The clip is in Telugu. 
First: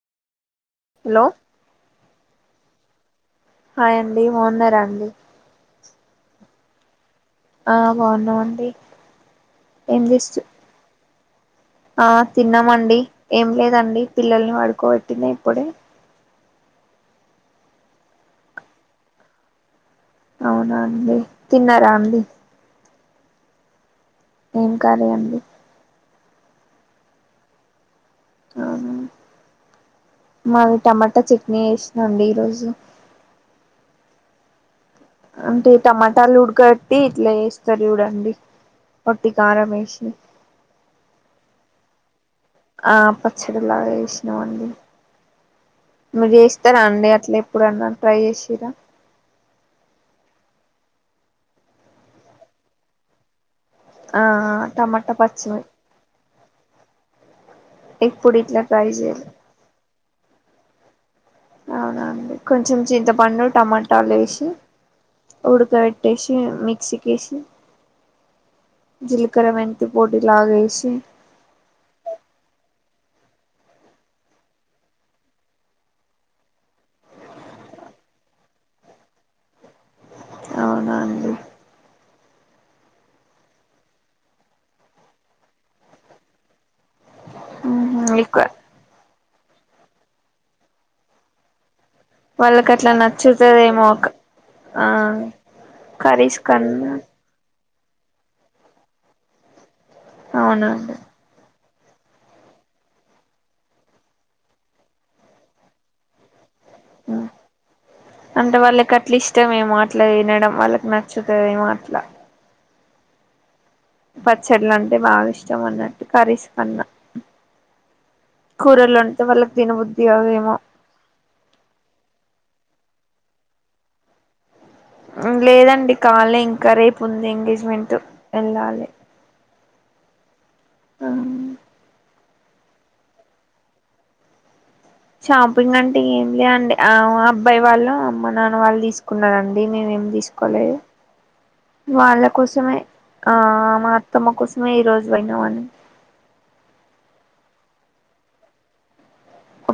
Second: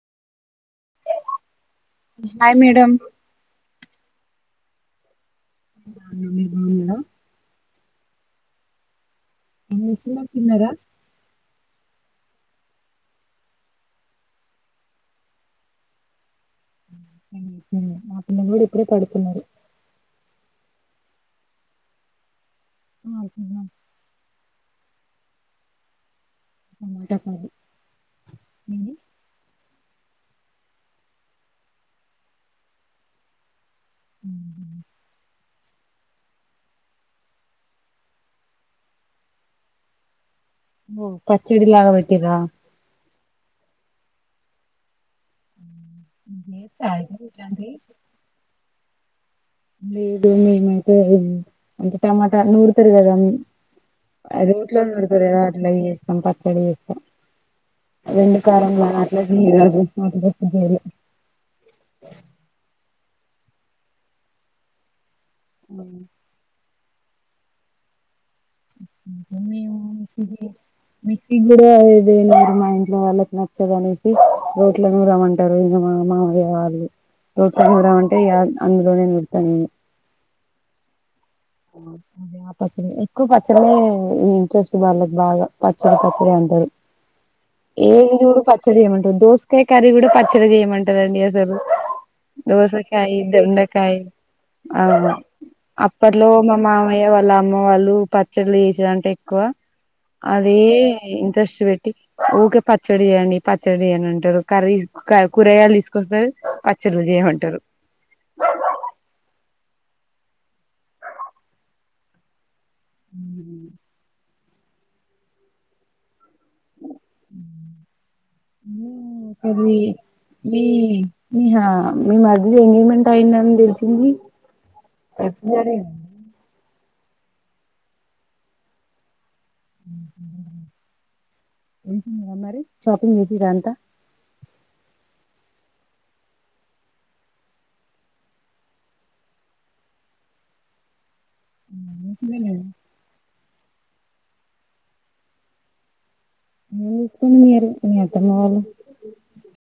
హలో హాయ్ మేడమ్ హాయ్ యండి బావున్నారా అండి. మీరు బాగున్నారా ఆ బాగున్నామండి ఏం [inaudible] చేస్తూ తిన్నారా ఆ తిన్నామండి ఏం లేదండి పిల్లల్ని వడుకోబెట్టిన ఇప్పుడే మ్మ్ మా పిల్లలు కూడా ఇప్పుడే పడుకున్నారు అవునా అండి తిన్నరా అండి ఆ తిన్నాం ఏం కాలే అండి అ మాట కాడి ఆ మావి టమాటా చట్నీ చేస్నాండి ఈరోజు మ్మ్ హ్మ్ అంటే టమాటాలు ఉడకబెట్టి ఇట్లా చేస్తారు చూడండి ఒట్టి కారం వేసి ఓ పచ్చడిలాగ బెట్టిర్రా ఆ పచ్చడిలాగా చేసినామండి మీరు చేస్తారా చాయ్ అండి అట్లా ఇట్లాంటివి ఎప్పుడన్నా ట్రై చేసిర్రా లేదు మేమైతే అంటే టమాటా నూరుతరు కదా అండి ఆ అది రోట్లో టమాటా నూరుతరు కదా పచ్చిమి అట్ల చేసుకుంటం కడిగెస్స ఎప్పుడు రెండు ఇట్లా ట్రై కారంలా అట్లా చేయాలి జీరాదు అది గప్పదల అవునా అండి కొంచెం చింత పండు టమాటాలు ఏసి ఉడుక పెట్టేసి మిక్సి కేసి మేము లాగా వేసి మిక్సి కూడా ఏద లేరు మా ఇంట్లో వాళ్ళ నచ్చదు అనేసి రోట్ల నూరమ్మంటారు ఈ మా మామయ్య వాళ్ళు రోట్ల నూరమంటే అందులోనే నూర్తా నేను అవునా అండి అదే ఆ పచ్చడి ఎక్కువ పచ్చడే ఇంట్రెస్ట్ వాళ్ళకు బాగా పచ్చడి పచ్చడి అంటారు ఏ జూడు ఎక్కువ పచ్చచడింటుంటే కాయ్ కర్రీ కూడా పచ్చడి చేయమంటారండి అసలు వాళ్ళకట్ల దోసకాయ దొండకాయ నచ్చుతదమోక ఆ క లో మా మామయ్య వాళ్ళ అమ్మ వాళ్ళు ఉ పచ్చళ్లు యెషెదంట ఎక్కువ అదే అవునండి ఇంట్రెస్ట్ వెట్ ఊకే పచ్చడి జేయండి పచ్చడి జేయండి అని అంటరు కర్రీ కూరగాయలు తీసుకొస్తది ఊ అంటే వాళ్ళకట్ల ఇష్టమెమో మాట్ల తినడం వాళ్ళకి నచ్చుతదేమో అట్ల ఊ పచ్చడ్లంటే అంటే బాగా ఇష్టం అన్నట్టు కర్రీస్ కన్నా కూరలు అంటే వాళ్ళకి కర్రీ తినబుద్ధి కాదేమో మీ ఇంగ మీ మరిదిది ఎంగేజ్మెంట్ అంటే అయిందని తెలిసింది అ ఎప్పుడు జరిగింది లేదండి కాలే ఇంకా రేప్ పుంది ఎంగేజ్మెంటు వెళ్ళాలి ఊహు ఆ షాపింగ్ చేసిండ్రా అంత షాపింగ్ అంటే ఏమిలే అండి ఆ అబ్బాయి వాళ్ల అమ్మ నాన్న వాళ్ళు తీసుకున్నారండి, మేమేం తీసుకోలేదు. వాళ్ళ కోసమే ఆ మా అత్తమ్మ కోసమే ఈరోజు పోయినమన్ ఏమి కొన్యారు మీ అత్తమ్మ వాళ్ళు